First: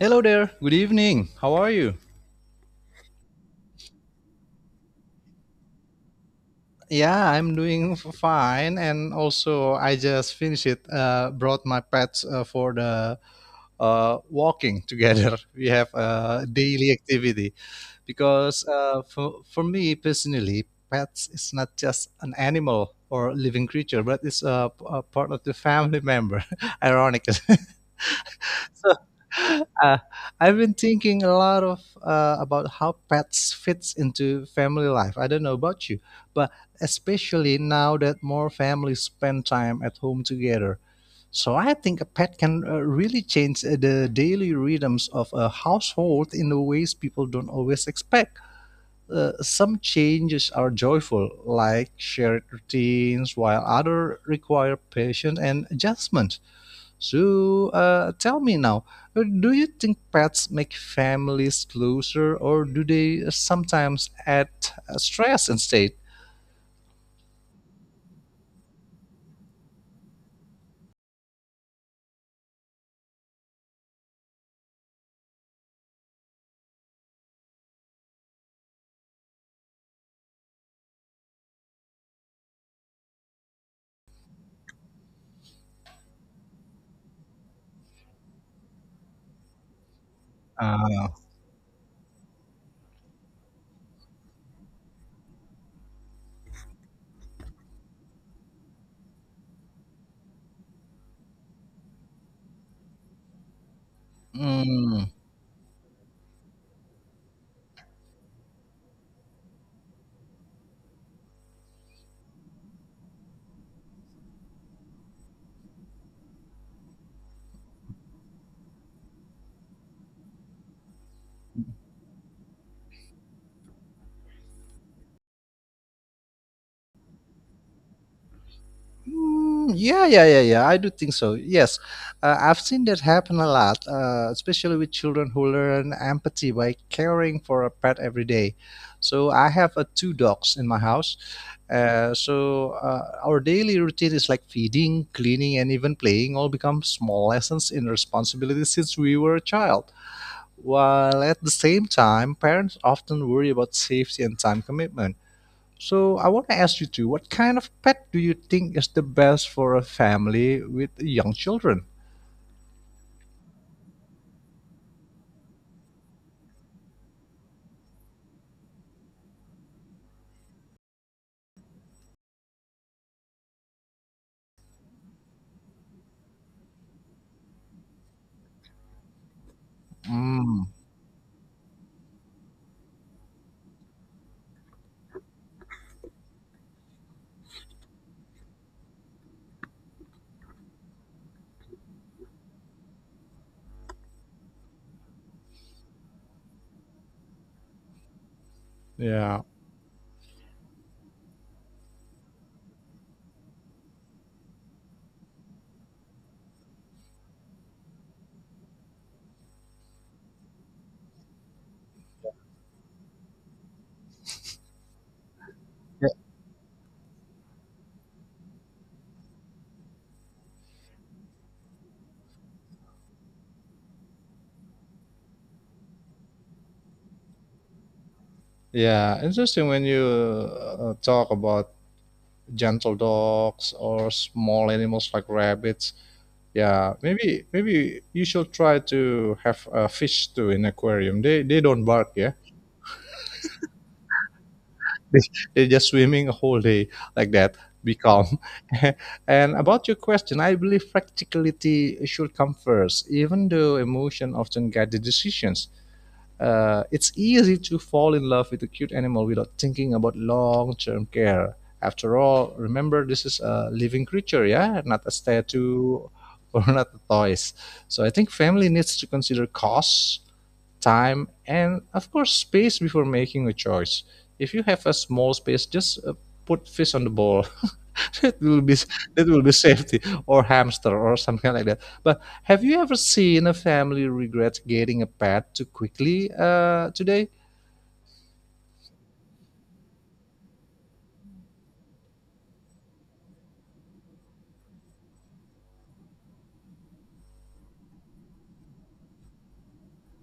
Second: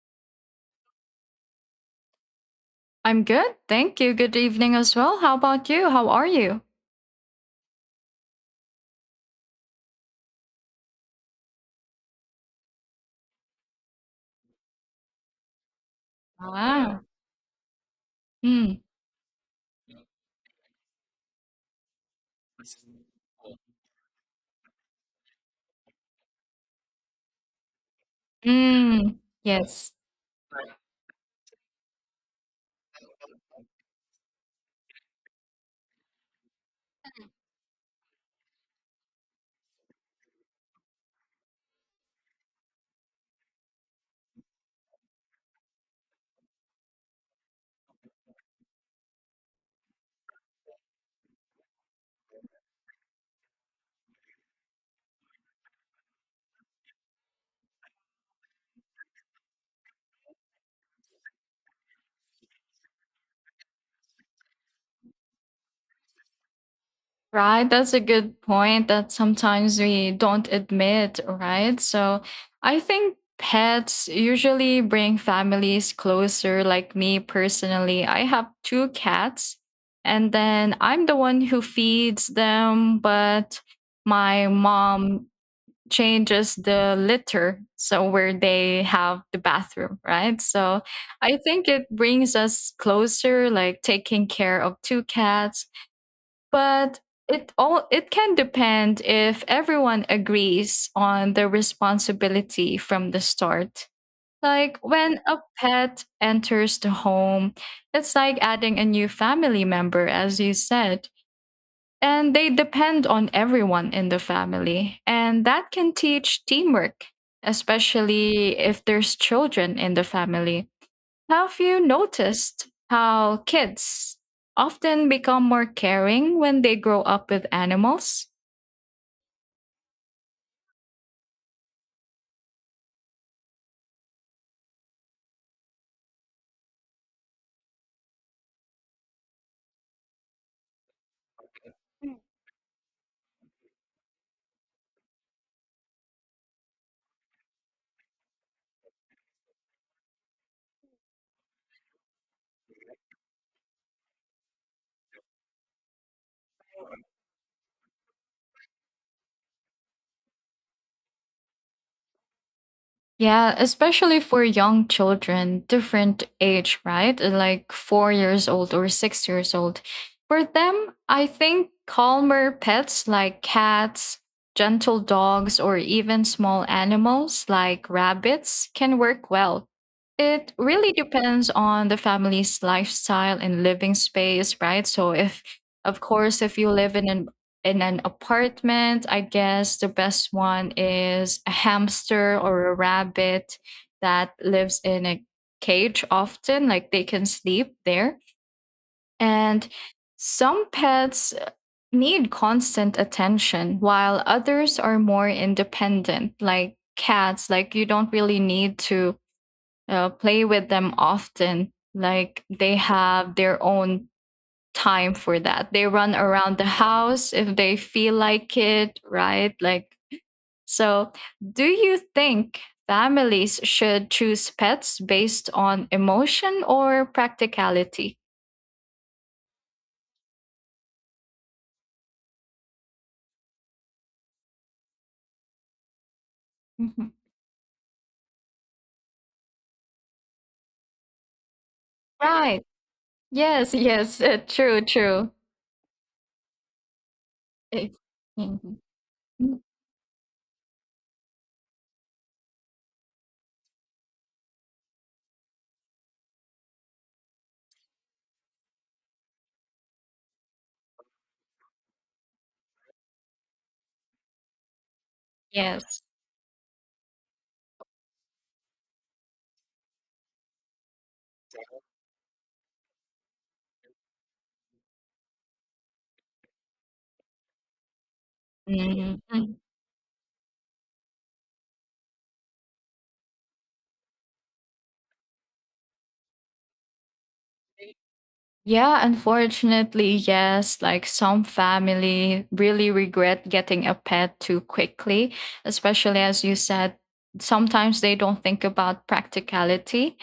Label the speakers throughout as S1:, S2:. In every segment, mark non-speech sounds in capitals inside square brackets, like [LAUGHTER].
S1: Hello there. Good evening. How are you?
S2: I'm good. Thank you. Good evening as well. How about you? How are you?
S1: Yeah, I'm doing fine, and also I just finished it. Brought my pets for the walking together. [LAUGHS] We have a daily
S2: Wow.
S1: activity because
S2: Mm.
S1: for me personally, pets is not just an animal or living creature, but it's a part of the family member. [LAUGHS] Ironic. [LAUGHS] [LAUGHS] So,
S2: Mm. Yes.
S1: I've been thinking a lot of about how pets fits into family life. I don't know about you, but especially now that more families spend time at home together. So I think a pet can really change the daily rhythms of a household in the ways people don't always expect. Some changes are joyful, like shared routines, while other require patience and adjustment. So tell me now, do you think pets make families closer, or do they sometimes add stress instead?
S2: Right. That's a good point that sometimes we don't admit, right? So I think pets usually bring families closer. Like me personally, I have two cats, and then I'm the one who feeds them, but my mom changes the litter, so where they have the bathroom, right? So
S1: Uh,
S2: I think it brings us closer, like taking care of two cats. But it all, it can depend if everyone agrees on the responsibility from the start. Like
S1: mm,
S2: when a pet enters the home, it's like adding a new family member, as you said, and they depend on everyone in the family. And that can teach teamwork, especially if there's children in the family. Have you noticed how kids often become more caring when they grow up with animals?
S1: mm, yeah, yeah, yeah, yeah. I do think so. Yes, I've seen that happen a lot, especially with children who learn empathy by caring for a pet every day. So I have two dogs in my house. So our daily routine is like feeding, cleaning, and even playing all become small lessons in responsibility since we were a child. While at the same time, parents often worry about safety and time commitment. So I want to ask you too, what kind of pet do you think is the best for a family with young children?
S2: Yeah, especially for young children, different age, right? Like 4 years old or 6 years old. For them, I think calmer pets like cats, gentle dogs, or even small animals like rabbits can work well. It
S1: Mm,
S2: really depends on the family's lifestyle and living space, right? So, if, of course, if you live in an apartment, I guess the best one is a hamster or a rabbit that lives in a cage often, like they can sleep there.
S1: yeah.
S2: And some pets need constant attention while others are more independent, like cats, like you don't really need to play with them often. Like they have their own time for that. They run around the house if they feel like it, right? Like, so do you think families should choose pets based on emotion or practicality?
S1: Yeah, interesting when you talk about gentle dogs or small animals like rabbits. Yeah,
S2: Mhm.
S1: maybe you should try to have a fish too in aquarium. They don't bark, yeah.
S2: Right. Yes, yes, [LAUGHS] true,
S1: [LAUGHS] They
S2: true.
S1: they just swimming a whole day like that.
S2: Eh,
S1: Be calm.
S2: mhm.
S1: [LAUGHS] And
S2: Mm.
S1: about your question, I believe practicality should come first, even though emotion often guide the decisions. It's easy to fall in love with a cute animal without thinking about long term care. After all, remember this is a living creature, yeah, not a statue
S2: Yes.
S1: or [LAUGHS] not a toys. So I think family needs to consider costs, time, and of course, space before making a choice. If you have a small space, just put fish on the ball. [LAUGHS] that will be
S2: Mhm.
S1: that will be safety or hamster or something like that. But have you ever seen a family regret getting a pet too quickly today?
S2: Yeah, unfortunately, yes. Like some family really regret getting a pet too quickly, especially as you said, sometimes they don't think about practicality,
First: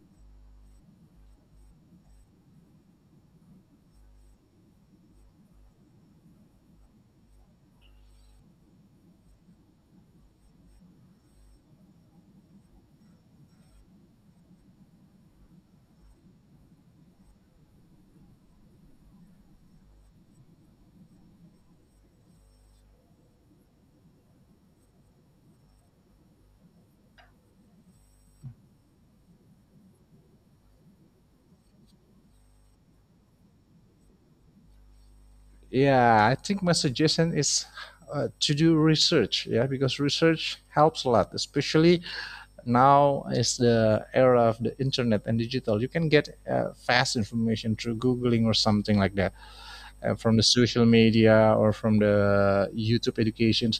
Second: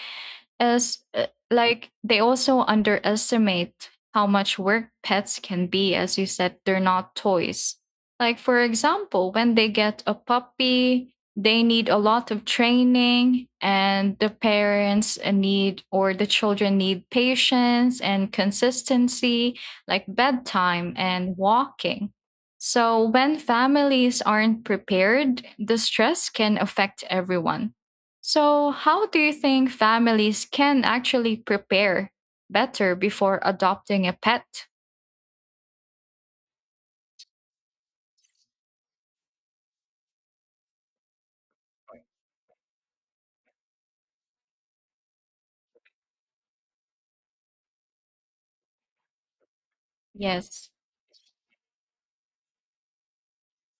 S2: as like they also underestimate how much work pets can be. As you said, they're not toys. Like for example, when they get a puppy, they need a lot of training, and the parents need, or the children need patience and consistency, like bedtime and walking. So when families aren't prepared, the stress can affect everyone. So, how do you think families can actually prepare better before adopting a pet?
S1: Yeah, I think my suggestion is to do research. Yeah, because research helps a lot, especially now is the era of the internet and digital. You can get fast information through googling or something like that from the
S2: Yes.
S1: social media or from the YouTube education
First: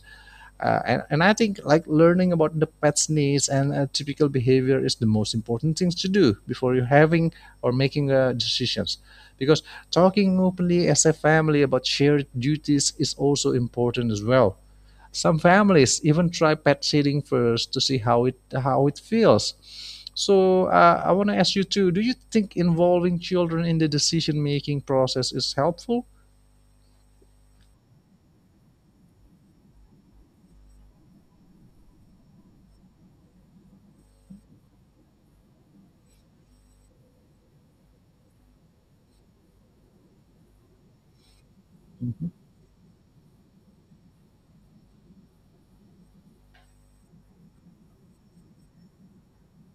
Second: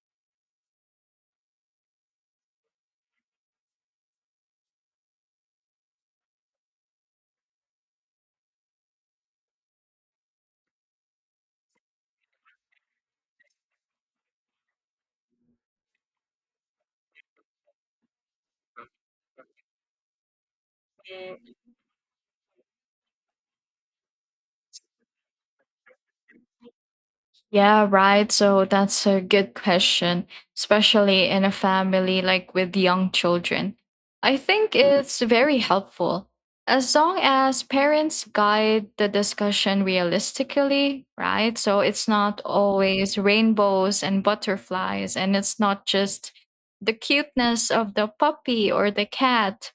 S1: and I think like learning about the pet's needs and typical behavior is the most important things to do before you having or making decisions, because talking openly as a family about shared duties is also important as well. Some families even try pet sitting first to see how it feels. So I want to ask you too, do you think involving children in the decision making process is helpful?
S2: Yeah, right. So, that's a good question, especially in a family like with young children. I think, Mhm. it's very helpful. As long as parents guide the discussion realistically, right? So it's not always rainbows and butterflies, and it's not just the cuteness of the puppy or the cat.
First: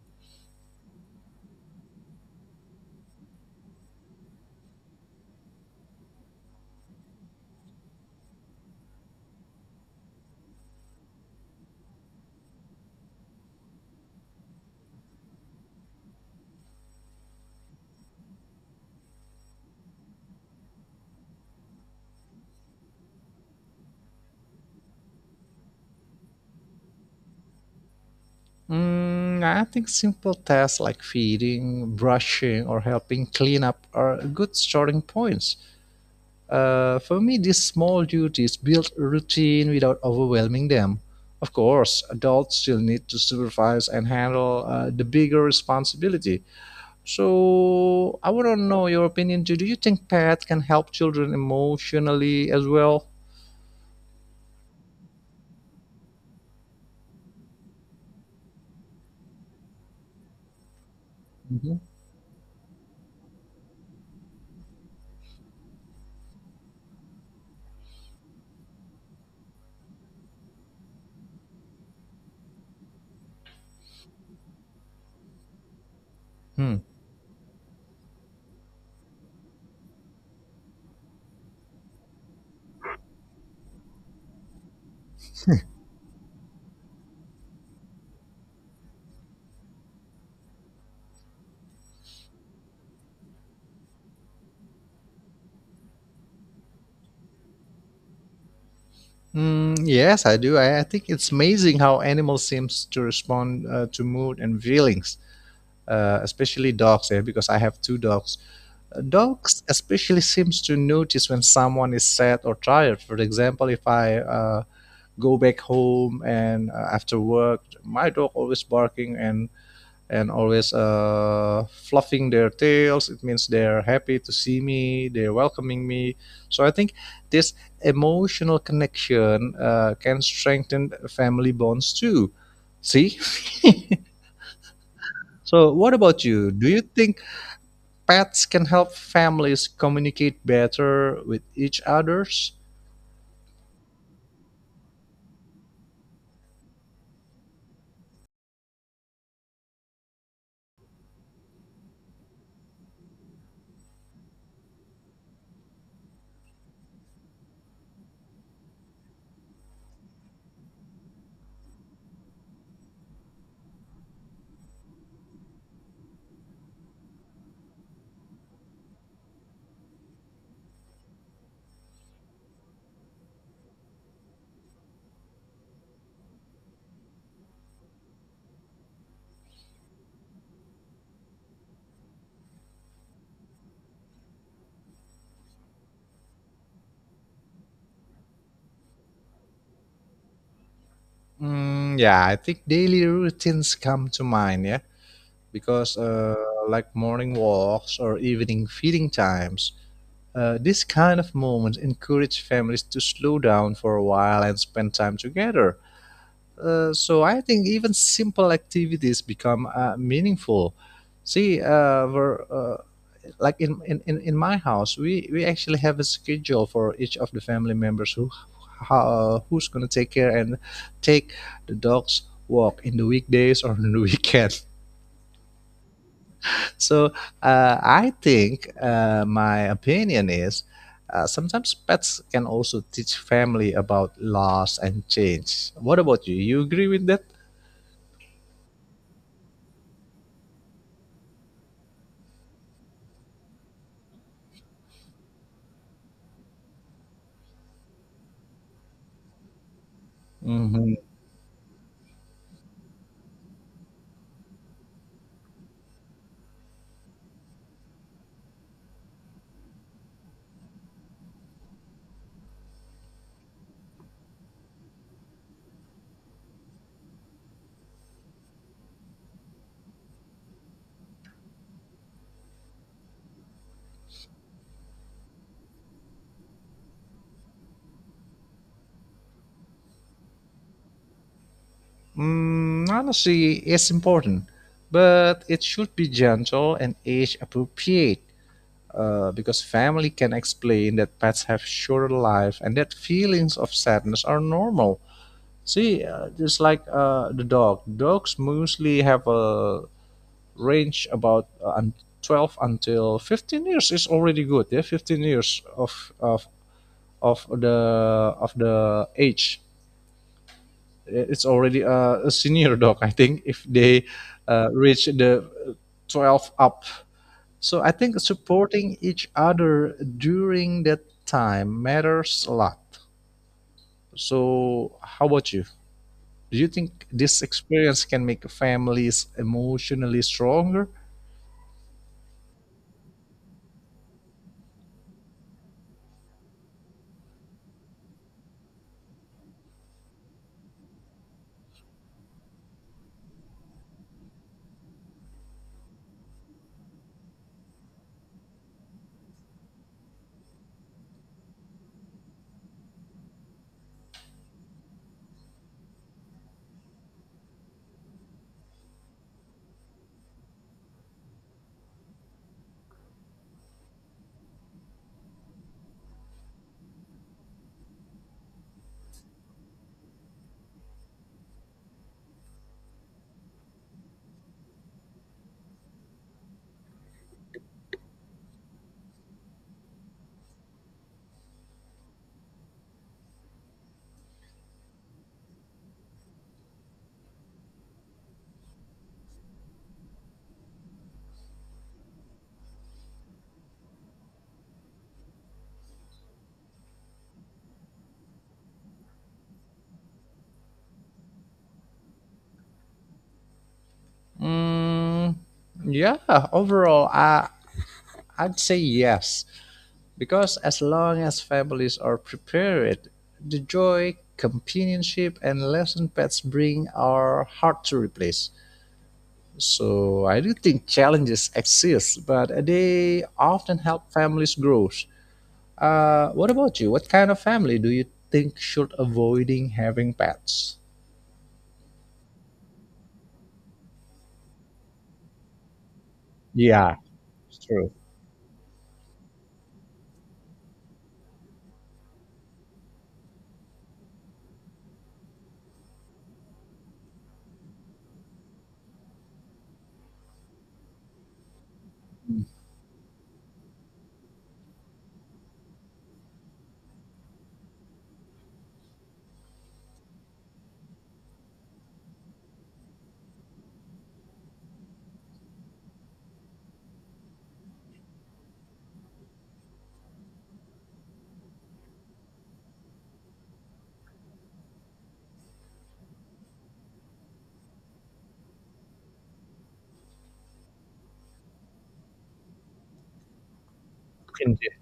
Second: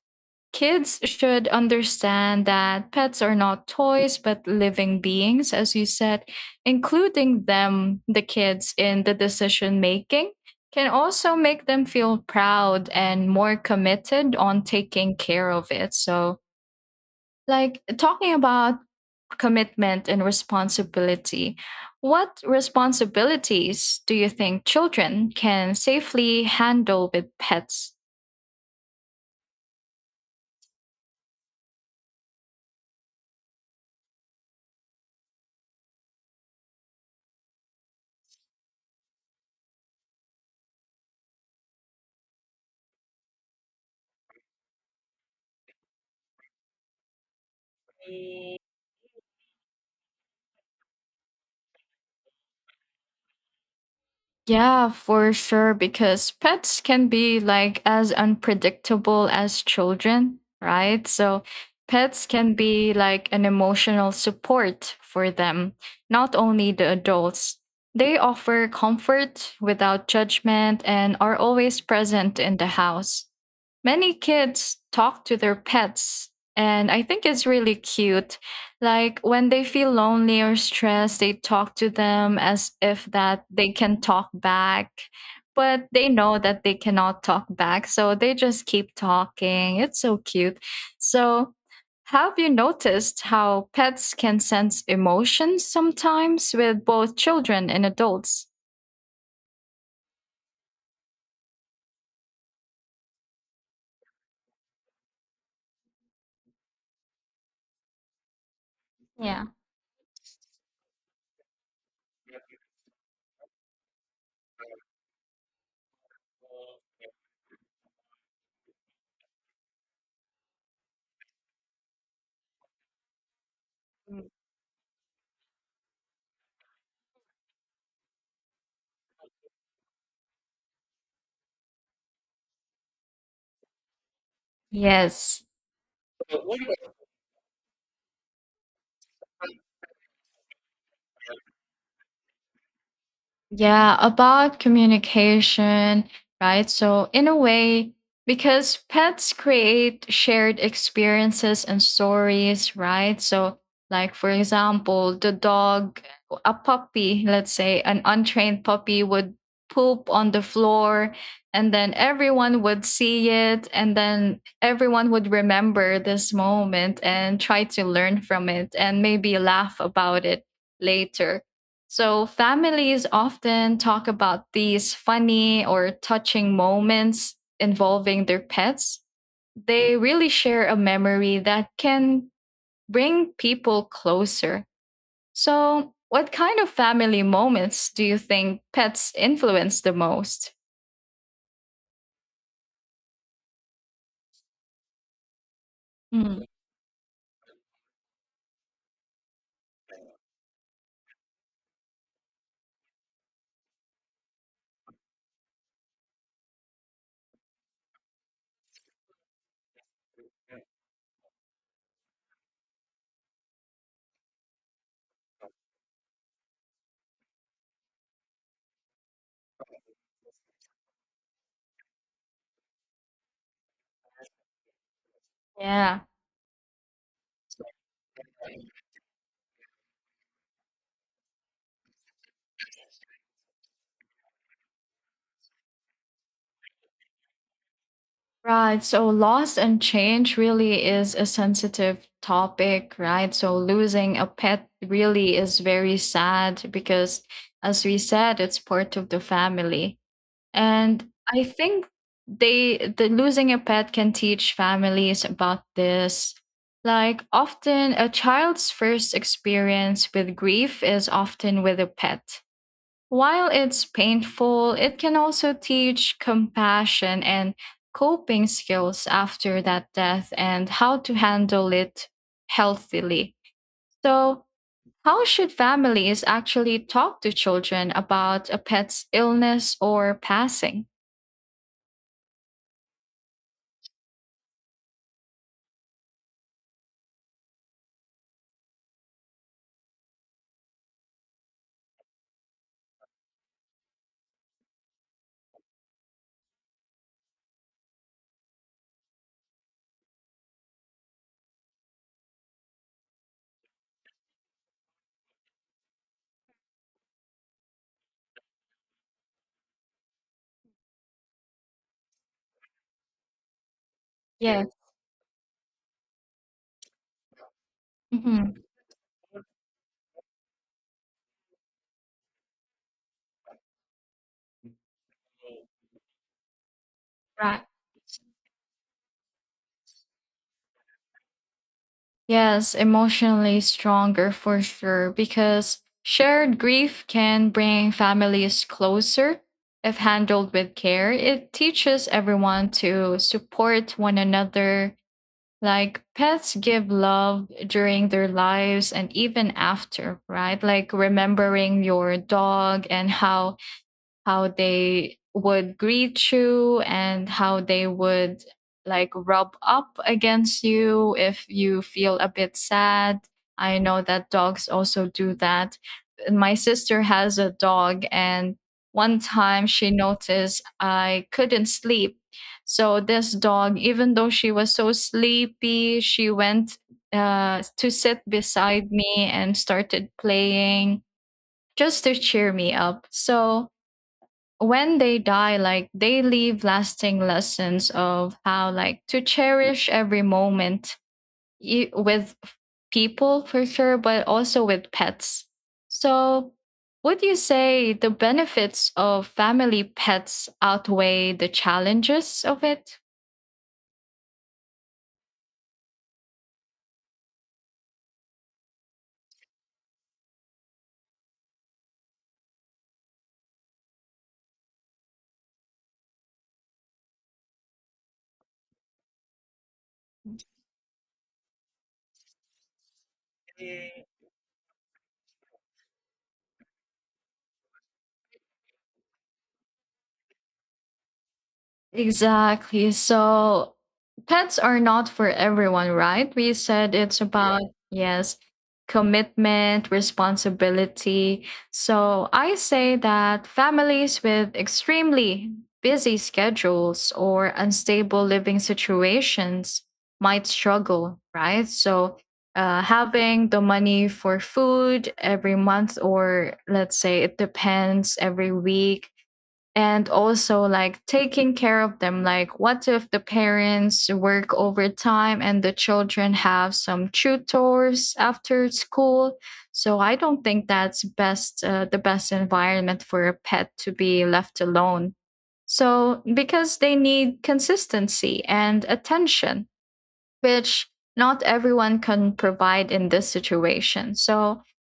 S2: Kids should understand that pets are not toys but living beings, as you said. Including them, the kids, in the decision making can also make them feel proud and more committed on taking care of it. So, like talking about commitment and responsibility, what responsibilities do you think children can safely handle with pets?
S1: Mm, I think simple tasks like feeding, brushing, or helping clean up are good starting points. For me, these small duties build a routine without overwhelming them. Of course, adults still need to supervise and handle the bigger responsibility. So, I want to know your opinion too. Do you think pets can help children emotionally as well?
S2: Yeah, for sure, because pets can be like as unpredictable as children, right? So
S1: Mhm.
S2: pets can be like an emotional support for them, not only the adults. They offer comfort without judgment and are always present in the house. Many kids talk to their pets,
S1: Hmm.
S2: and I think it's really cute. Like when they feel lonely or stressed, they talk to them as if that they can talk back, but they know that they cannot talk back, so they just keep talking. It's so cute. So, have you noticed how pets can sense emotions sometimes with both children and adults?
S1: Mm, yes, I do. I think it's amazing how animals seems to respond to mood and feelings, especially dogs. Yeah, because I have two dogs.
S2: Yeah.
S1: Dogs especially seems to notice when someone is sad or tired. For example, if I go back home and after work, my dog always barking and always fluffing their tails. It means they're happy to see me, they're welcoming me. So I think this emotional connection can strengthen family bonds too. See? [LAUGHS]
S2: Yes.
S1: So, what about you? Do you think pets can help families communicate better with each others?
S2: Yeah, about communication, right? So, in a way, because pets create shared experiences and stories, right? So, like for example, the dog, a puppy, let's say an untrained puppy would poop on the floor, and then everyone would see it, and then everyone would remember this moment and try to learn from it and maybe laugh about it later. So, families often talk about these funny or touching moments involving their pets. They really share a memory that can bring people closer. So, what kind of family moments do you think pets influence the most?
S1: Mm, yeah, I think daily routines come to mind, yeah, because
S2: Mm.
S1: like morning walks or evening feeding times. This kind of moment encourage families to slow down for a while and spend time together. So I think even simple activities become meaningful. See, we're, like in my house, we actually have a schedule for each of the family members who's gonna take care and take the dogs walk in the weekdays or on the [LAUGHS] weekend.
S2: Yeah.
S1: So I think my opinion is sometimes pets can also teach family about loss and change. What about you? You agree with that?
S2: Right. So loss and change really is a sensitive topic, right? So losing a pet really is very sad because, as we said, it's part of the family.
S1: Hmm.
S2: And I think the losing a pet can teach families about this. Like often a child's first experience with grief is often with a pet. While it's painful, it can also teach compassion and coping skills after that death and how to handle it healthily. So, how should families actually talk to children about a pet's illness or passing?
S1: Honestly, it's important, but it should be gentle and age appropriate. Because family can explain that pets have shorter life and that feelings of sadness are normal. See, just like dogs mostly have a range about 12 until 15 years is already good. Yeah, 15 years of the of the age, it's already a senior dog, I think, if they
S2: Yes.
S1: reach the 12 up. So I think
S2: Hmm.
S1: supporting each other during that time matters a lot. So how about you? Do you think this
S2: Right.
S1: experience can make families emotionally stronger?
S2: Yes, emotionally stronger for sure, because shared grief can bring families closer. If handled with care, it teaches everyone to support one another. Like pets give love during their lives and even after, right? Like remembering your dog and how they would greet you and how they would like rub up against you if you feel a bit sad. I know that dogs also do that. My sister has a dog, and one time she noticed I couldn't sleep. So, this dog, even though she was so sleepy, she went to sit beside me and started playing just to cheer me up. So, when they die, like they leave lasting lessons of how like to cherish every moment with people for sure, but also with pets. So would you say the benefits of family pets outweigh the challenges of it?
S1: Mm, yeah, overall, I'd say yes, because as long as families are prepared, the joy, companionship, and lesson pets bring are hard to replace. So I do think challenges exist, but they often help families grow. What about you? What kind of family do you think should avoiding having pets?
S2: Exactly. So pets are not for everyone, right? We said
S1: Yeah,
S2: it's, Yeah.
S1: it's
S2: about,
S1: true.
S2: yes, commitment, responsibility. So I say that families with extremely busy schedules or unstable living situations might struggle, right? So having the money for food every month, or let's say it depends every week, and also like taking care of them. Like what if the parents work overtime and the children have some tutors after school? So I don't think that's best, the best environment for a pet to be left alone. So because they need consistency and attention, which not everyone can provide in this situation. So
S1: Indeed.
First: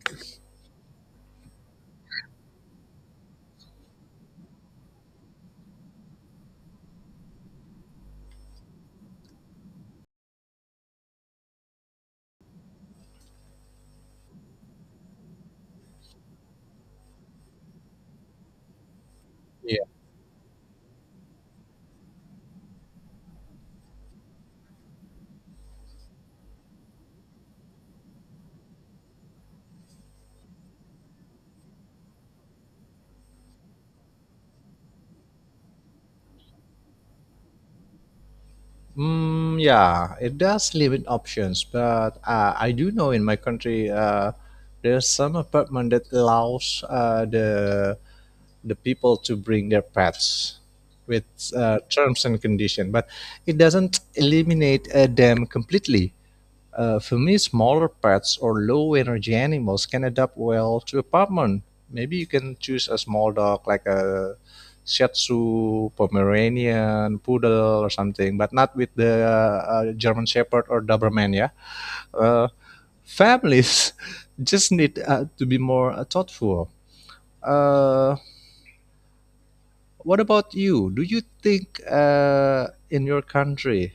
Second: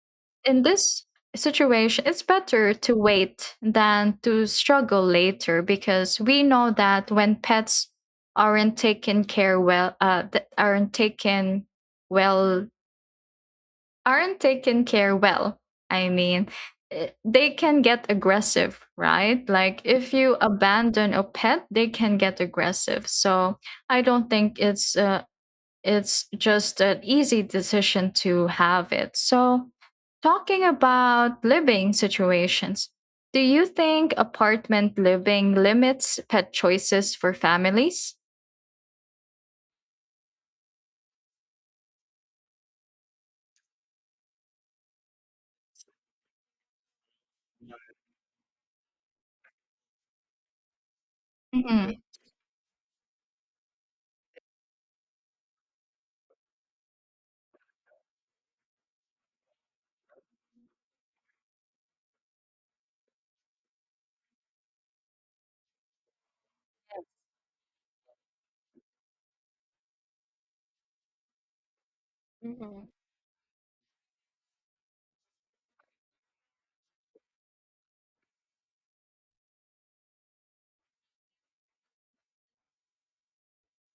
S2: in this situation, it's better to wait than to struggle later, because we know that when pets aren't taken care well, well, aren't taken care well. I mean, eh, they can get aggressive, right? Like if you abandon a pet, they can get aggressive. So I don't think it's just an easy decision to have it. So, talking about living situations, do you think apartment living limits pet choices for families?
S1: Mm, yeah, it does limit options, but I do know in my country there's some apartment that allows the people to bring their pets with
S2: Mhm.
S1: terms and condition, but it doesn't eliminate them completely. For me, smaller pets or low energy animals can adapt well to apartment. Maybe you can choose a small dog like a Shih Tzu, Pomeranian, Poodle, or something, but not with the German Shepherd or Doberman. Yeah, uh,
S2: Mhm.
S1: families [LAUGHS] just need to be more thoughtful. Uh, what about you? Do you think, in your country,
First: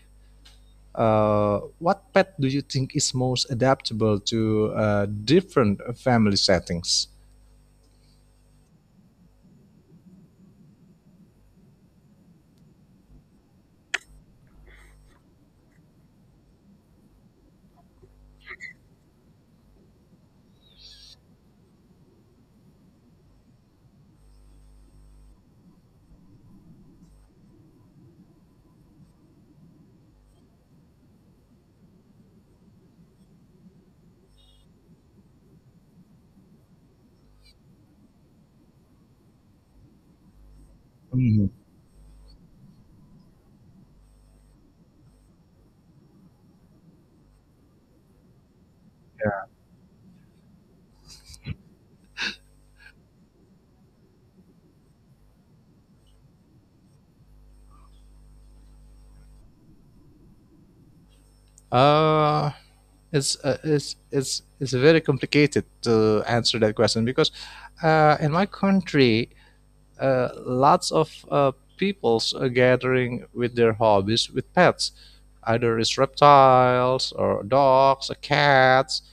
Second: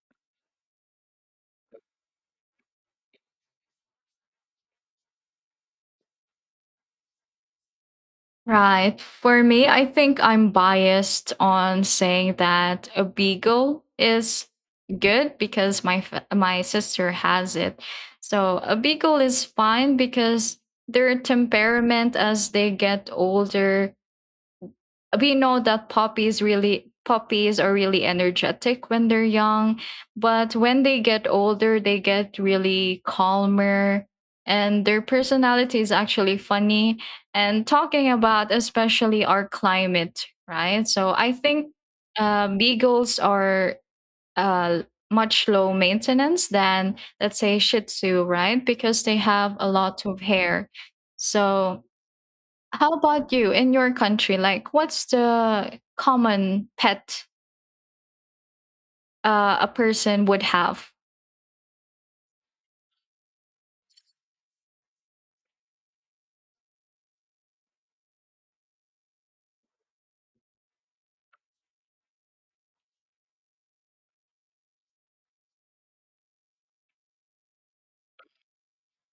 S1: What pet do you think is most adaptable to different family settings?
S2: Right. For me, I think I'm biased on saying that a beagle is good because my my sister has it. So a beagle is fine because their temperament as they get older, we know that puppies are really energetic when they're young, but when they get older, they get really calmer, and their personality is actually funny. And talking about especially our climate, right? So I
S1: Mhm.
S2: think beagles are uh, much low maintenance than let's say Shih Tzu, right? Because they
S1: Yeah.
S2: have a lot of hair. So how about you in your country? Like, what's the common pet a person would have?
S1: Uh, it's very complicated to answer that question because in my country, lots of peoples are gathering with their hobbies with pets. Either it's reptiles or dogs or cats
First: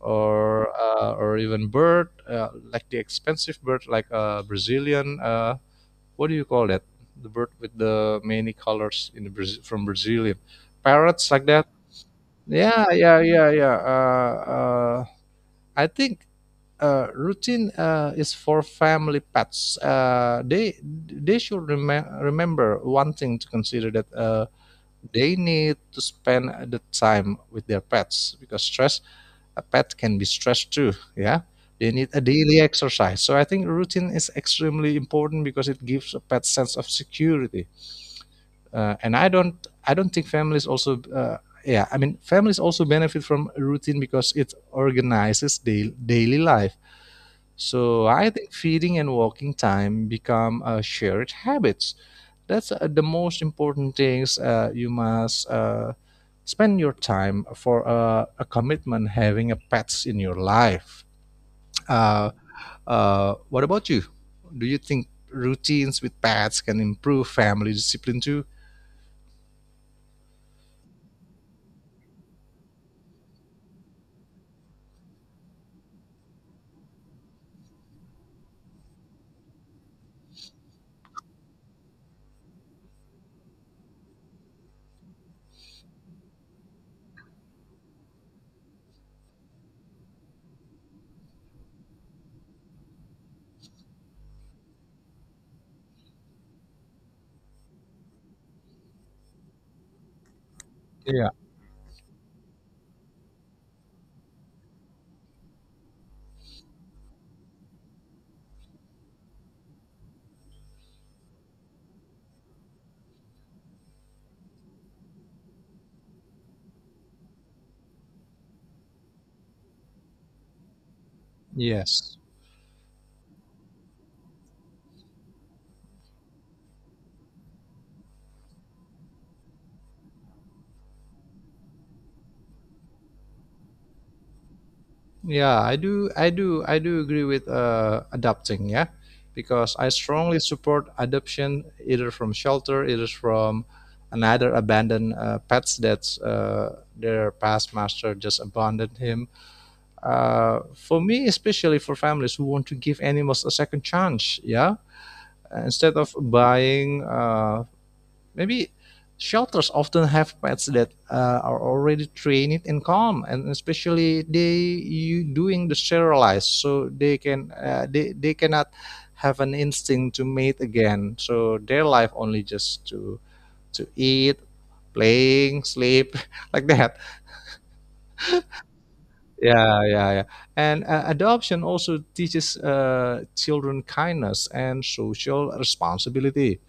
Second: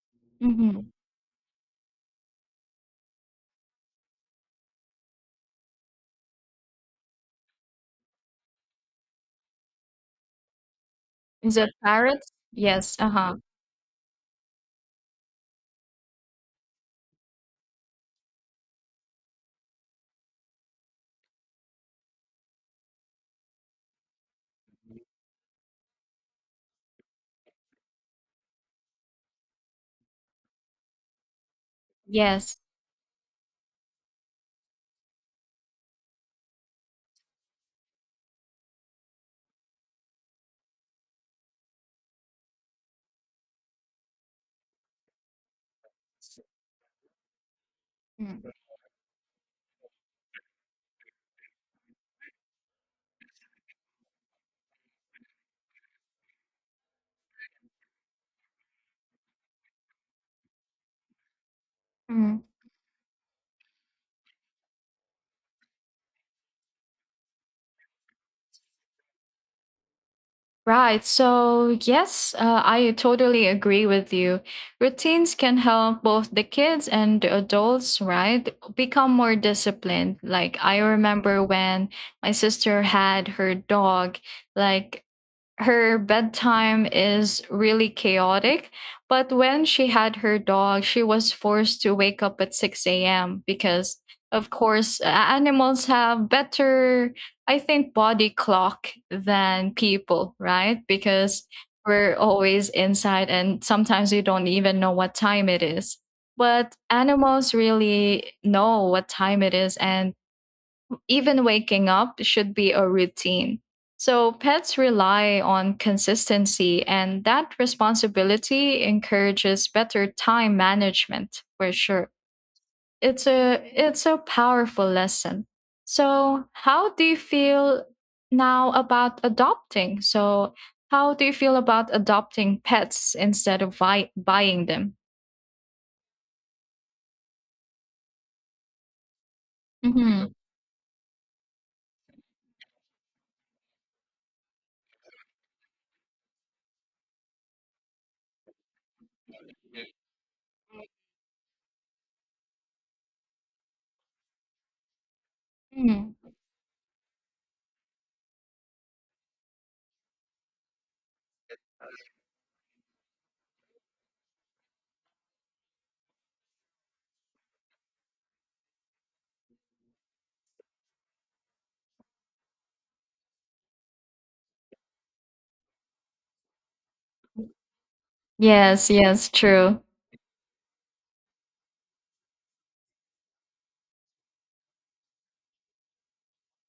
S1: or
S2: Hmm.
S1: uh, or even bird, like the expensive bird, like a Brazilian what do you call that? The bird with the many colors in the Braz from Brazilian parrots like
S2: Is
S1: that.
S2: it parrot?
S1: Yeah,
S2: Yes. Uh
S1: yeah,
S2: huh.
S1: yeah, yeah. I think routine is for family pets. They should remember one thing to consider that they need to spend the time with their pets because stress a pet can be stressed too. Yeah, they need a
S2: Yes.
S1: daily exercise. So I think routine is extremely important because it gives a pet sense of security and I don't think families also yeah I mean families also benefit from routine because it organizes daily life. So I
S2: Mm.
S1: think feeding and walking time become shared habits. That's the most important things you must spend your time for a commitment having a pets in your life. Uh,
S2: Mm.
S1: what about you? Do you think routines with pets can improve family discipline too?
S2: Right. So, yes, I totally agree with you. Routines can help both the kids and the adults, right? Become more disciplined. Like, I remember when my sister had her dog, like, her bedtime is really chaotic. But when she had her dog, she was forced to wake up at 6 a.m. because, of course, animals have better, I think, body clock than people, right?
S1: Yeah.
S2: Because we're always inside and sometimes you don't even know what time it is. But animals really know what time it is, and even waking up should be a routine. So pets rely on consistency, and that responsibility encourages better time management for sure.
S1: Yes.
S2: It's a powerful lesson. So how do you feel now about adopting? So how do you feel about adopting pets instead of buying them?
S1: Yeah, I do, I do, I do agree with adopting. Yeah, because I
S2: Mhm.
S1: strongly support adoption, either from shelter, either from another abandoned pets that their past master just abandoned him. For me, especially for families who want to give animals a second chance. Yeah, instead of
S2: Mm.
S1: buying. Maybe shelters often have pets that are already trained and calm, and especially they you doing the sterilized so they can they cannot have an instinct to mate again, so their life only just to eat, playing, sleep [LAUGHS] like that.
S2: Yes, yes, true.
S1: Yeah, yeah, yeah, and adoption also teaches children kindness and social responsibility.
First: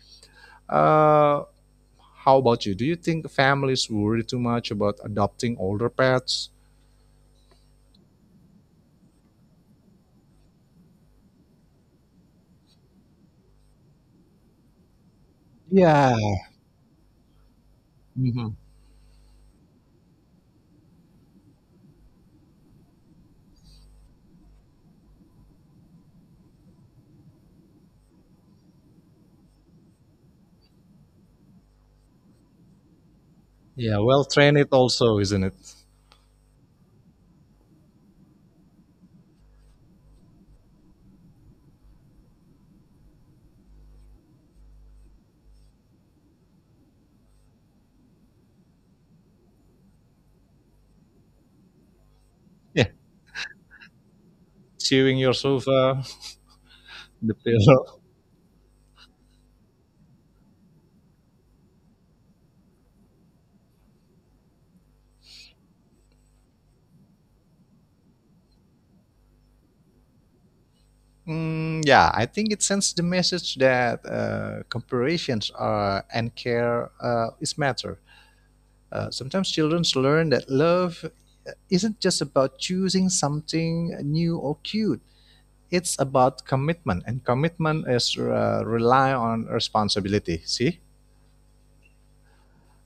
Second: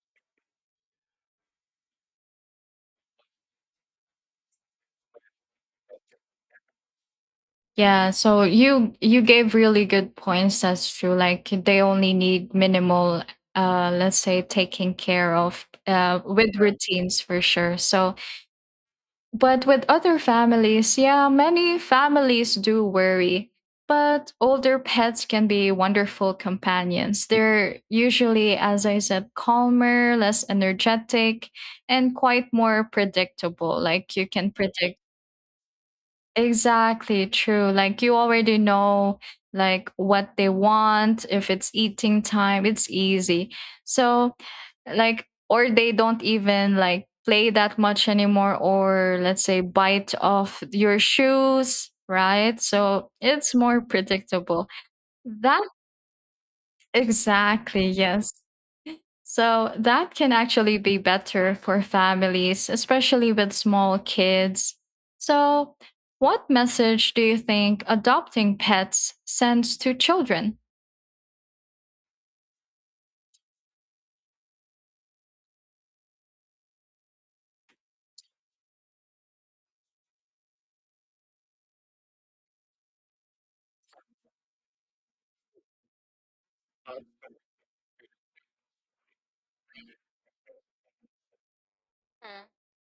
S1: uh, How about you? Do you think families worry too much about adopting older pets?
S2: Yeah, so you gave really good points. That's true. Like they only need minimal, let's say, taking care of,
S1: Yeah.
S2: with routines for sure. So,
S1: Hmm.
S2: but with other families, yeah, many families do worry. But older pets can be wonderful companions. They're usually, as I said, calmer, less energetic, and quite more predictable.
S1: Yeah,
S2: Like
S1: well,
S2: you can
S1: train it
S2: predict.
S1: also, isn't it?
S2: Exactly, true. Like you already know like what they want. If it's eating time, it's easy. So like, or they don't even like play that much anymore, or let's say bite off your shoes, right?
S1: Yeah,
S2: So it's more predictable.
S1: chewing your
S2: That
S1: sofa, the
S2: Exactly,
S1: pillow.
S2: yes. So that can actually be better for families, especially with small kids. So, what message do you think adopting pets sends to children?
S1: Mm, yeah, I think it sends the message that comparisons are, and care is matter. Sometimes children learn that love isn't just about choosing something new or cute. It's about commitment, and commitment is rely on responsibility. See,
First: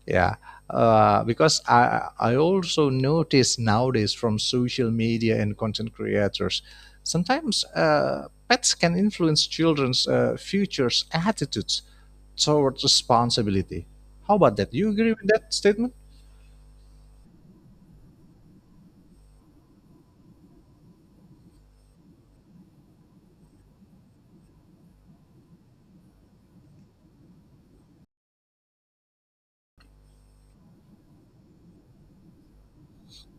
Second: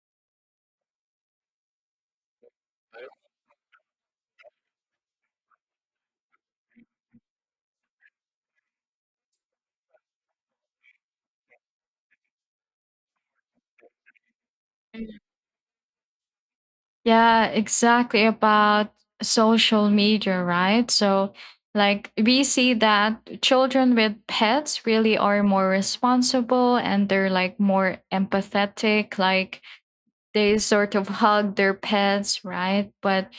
S1: yeah, because I also notice nowadays from social media and content creators, sometimes pets can influence children's futures attitudes towards responsibility. How about that? You agree with that statement?
S2: Yeah, exactly about social media, right? So, like, we see that children with pets really are more responsible and they're like more empathetic. Like, they sort of hug their pets, right? But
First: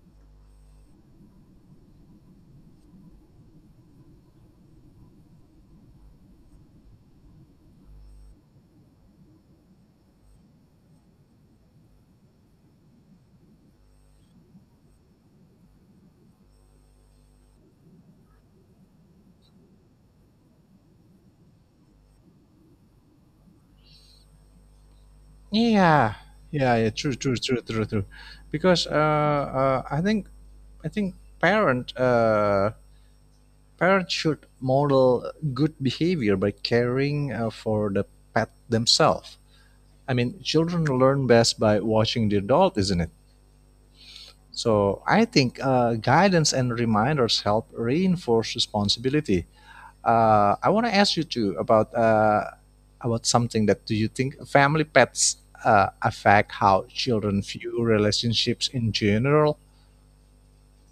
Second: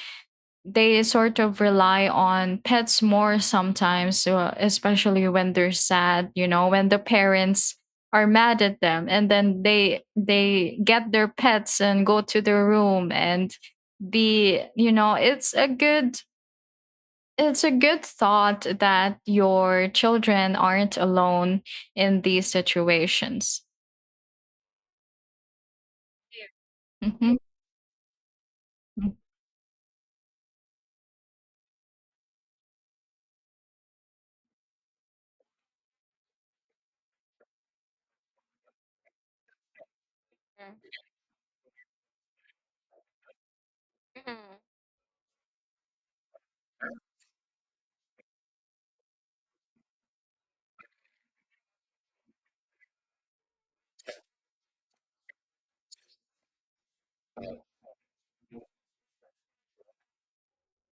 S2: they sort of rely on pets more sometimes, especially when they're sad, you know, when the parents are mad at them and then they get their pets and go to their room and be it's a good thought that your children aren't alone in these situations.
S1: Yeah, yeah, yeah. True, true,
S2: Mhm.
S1: true, true, true. Because uh, I think I think parent uh, Parents should model good behavior by caring for the pet themselves. I mean, children learn best by watching the adult, isn't it? So I think guidance and reminders help reinforce responsibility. I want to ask you too about about something: that do you think family pets affect how children view relationships in general?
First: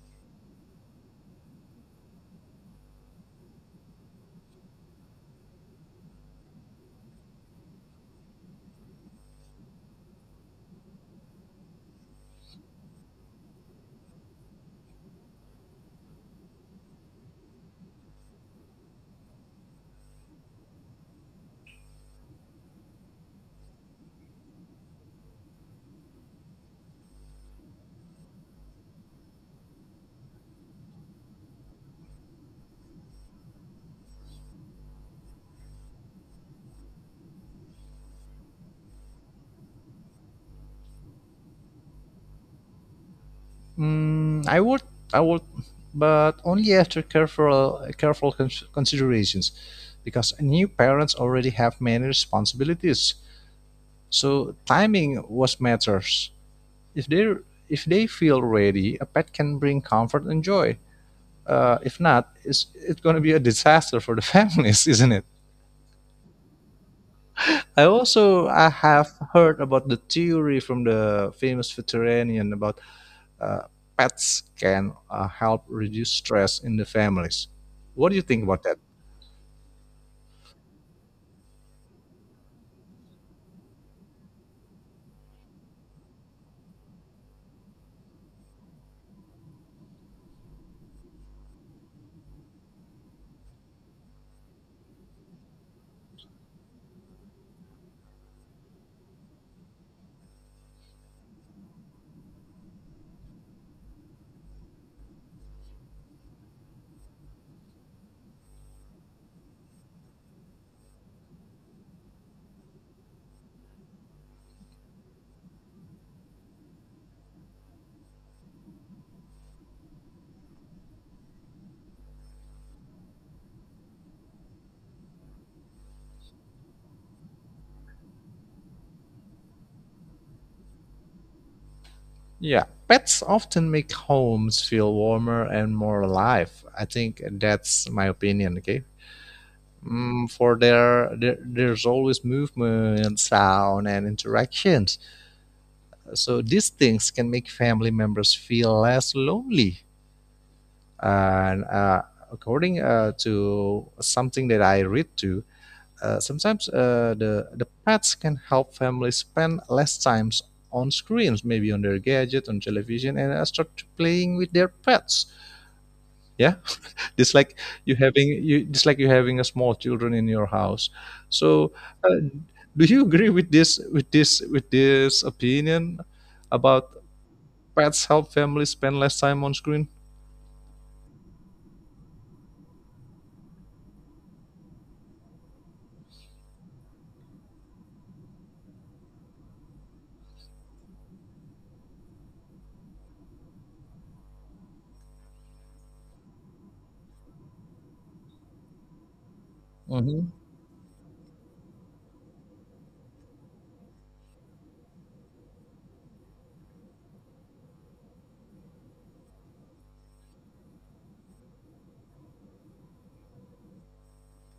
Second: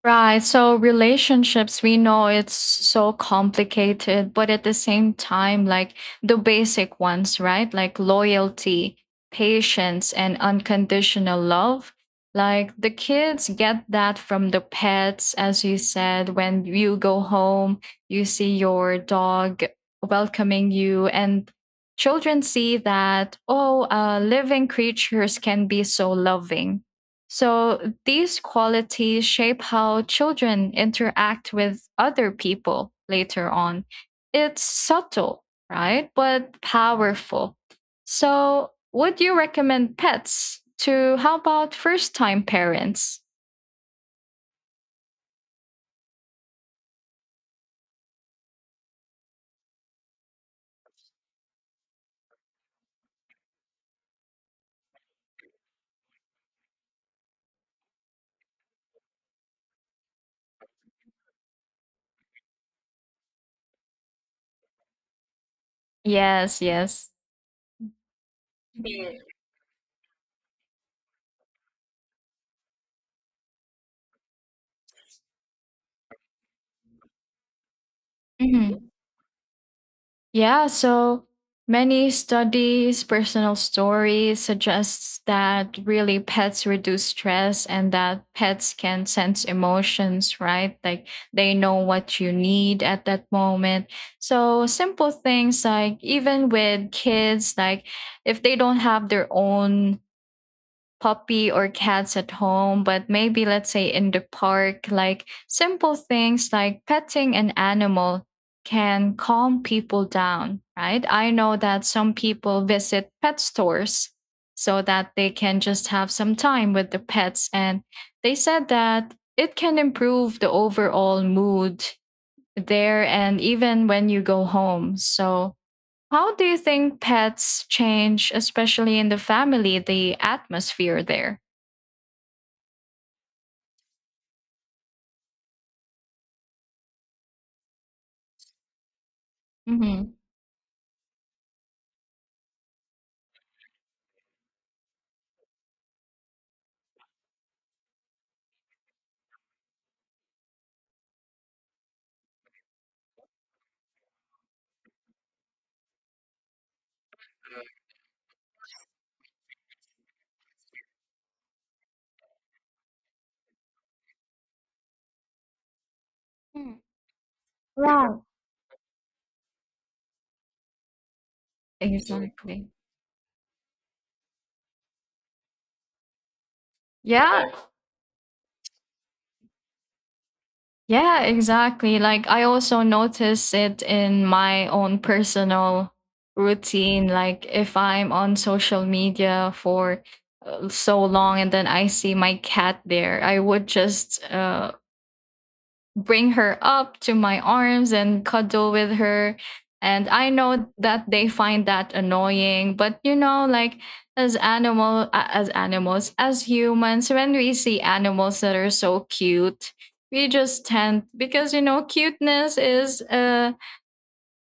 S2: Right. So relationships, we know it's so complicated, but at the same time, like the basic ones, right? Like loyalty, patience, and unconditional love. Like the kids get that from the pets, as you said, when you go home, you see your dog welcoming you, and children see that, oh, living creatures can be so loving, so these qualities shape how children interact with other people later on. It's subtle, right? But powerful. So, would you recommend pets to how about first time parents?
S1: Mm, I would, I would, but only after careful, careful considerations, because new parents already have many responsibilities. So timing was matters. If they if they feel ready, a pet can bring comfort and joy. If not, it's going to be a disaster for the [LAUGHS] families, isn't it?
S2: Yes, yes.
S1: I have
S2: Mhm.
S1: heard about the theory from the famous veterinarian about uh, pets can help reduce stress in the families. What do you think about that?
S2: Mhm. Yeah, so many studies, personal stories suggests that really pets reduce stress and that pets can sense emotions, right? Like they know what you need at that moment. So simple things like even with kids, like if they don't have their own puppy or cats at home, but maybe let's say in the park, like simple things like petting an animal can calm people down, right? I know that some people visit pet stores so that they can just have some time with the pets. And they said that it can improve the overall mood there and even when you go home. So, how do you think pets change, especially in the family, the atmosphere there?
S1: Yeah, pets often make homes feel warmer and more alive. I think that's my opinion. Okay.
S2: Mhm.
S1: mm, for There, there's always movement sound and interactions, so these things can make family members feel less lonely. And according to something that I read to, sometimes the pets can help families spend less times on screens, maybe on their gadget on television, and start playing with their pets. Yeah,
S2: Mm.
S1: just like
S2: Right.
S1: just like you having a small children in your house. So uh,
S2: Exactly.
S1: do you agree with this opinion about
S2: Yeah.
S1: pets help families spend less time on screen?
S2: Yeah, exactly. Like I also notice it in my own personal routine. Like if I'm on social media for so long and then I see my cat there, I would just bring her up to my arms and cuddle with her. And I know that they find that annoying, but you know, like as animals, as humans, when we see animals that are so cute, we just tend because you know, cuteness is a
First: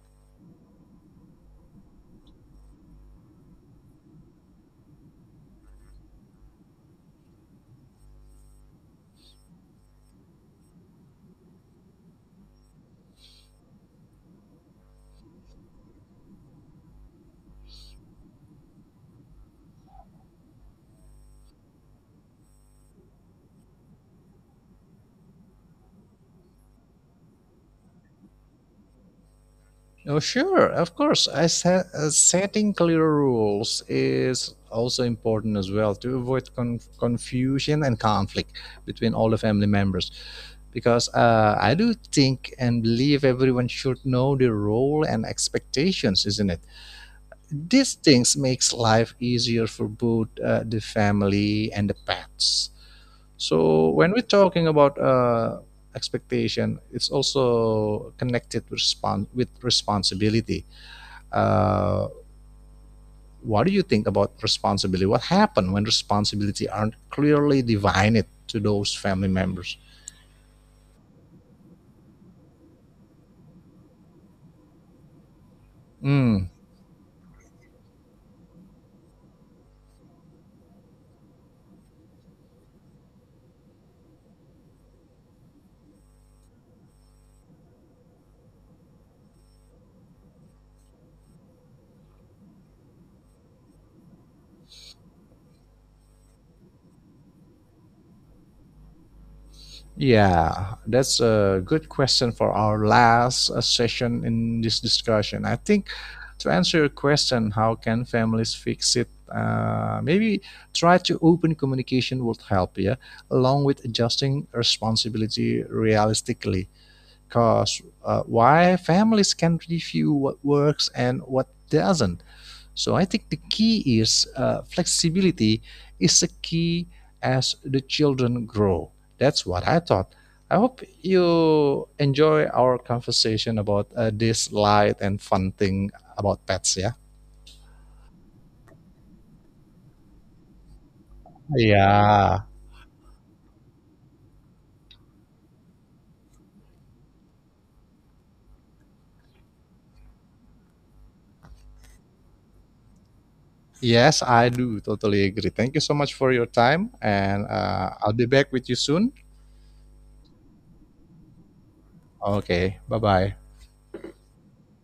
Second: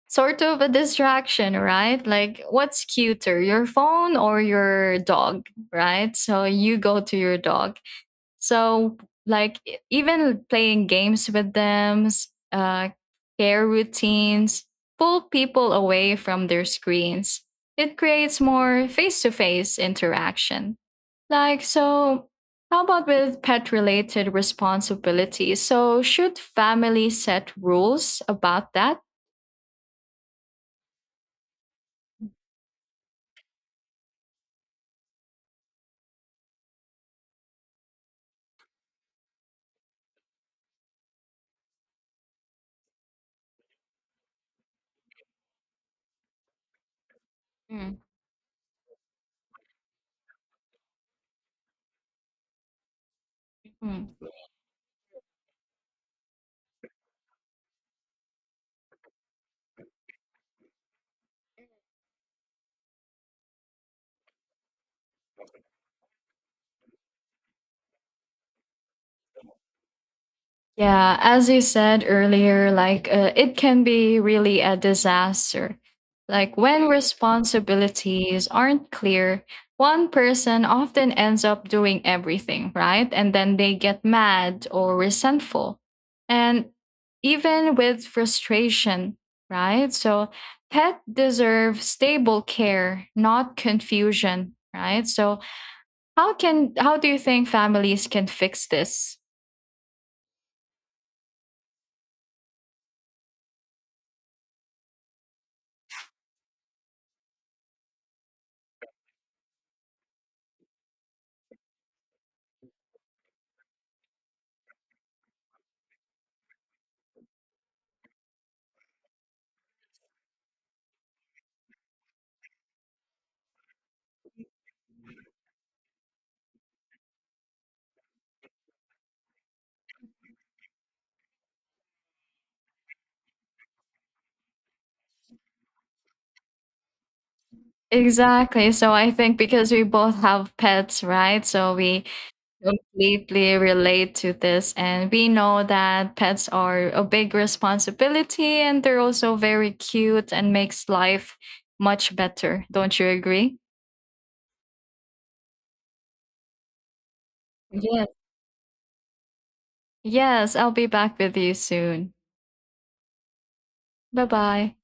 S2: sort of a distraction, right? Like what's cuter, your phone or your dog, right? So you go to your dog. So, like, even playing games with them, care routines pull people away from their screens. It creates more face to face interaction. Like, so how about with pet related responsibilities? So, should family set rules about that?
S1: Oh, sure, of course. Setting clear rules is also important as well to avoid confusion and conflict between all the family members. Because I do think and believe everyone should know their role and expectations, isn't it? These
S2: Mm,
S1: things makes life easier for both the family and the pets. So when we're
S2: mm.
S1: talking about expectation, it's also connected with responsibility, uh, what do you think about responsibility? What happened when responsibility aren't clearly divided to those family members?
S2: Yeah, as you said earlier, like it can be really a disaster.
S1: Mm,
S2: Like when responsibilities aren't clear, one person often ends up doing everything, right? And then they get mad or resentful. And even with frustration, right? So pet deserve stable care, not confusion, right? So how do you think families can fix this?
S1: yeah, that's a good question for our last session in this discussion. I think, to answer your question, how can families fix it? Maybe try to open communication would help, yeah, along with adjusting responsibility realistically. Because why families can review what works and what doesn't. So I think the key is flexibility is a key as the children grow. That's what I thought. I hope you enjoy our conversation about this light and fun thing about pets. Yeah.
S2: Exactly. So I think because we both have pets, right? So we
S1: Yeah.
S2: completely relate to this. And we know that pets are a big responsibility and they're also very cute and makes life much better. Don't you agree?
S1: Yes, I do. Totally agree. Thank you so much for your time, and
S2: Yes.
S1: I'll be back with you soon.
S2: Yes. I'll be back with you soon.
S1: Okay. Bye bye.
S2: Bye bye.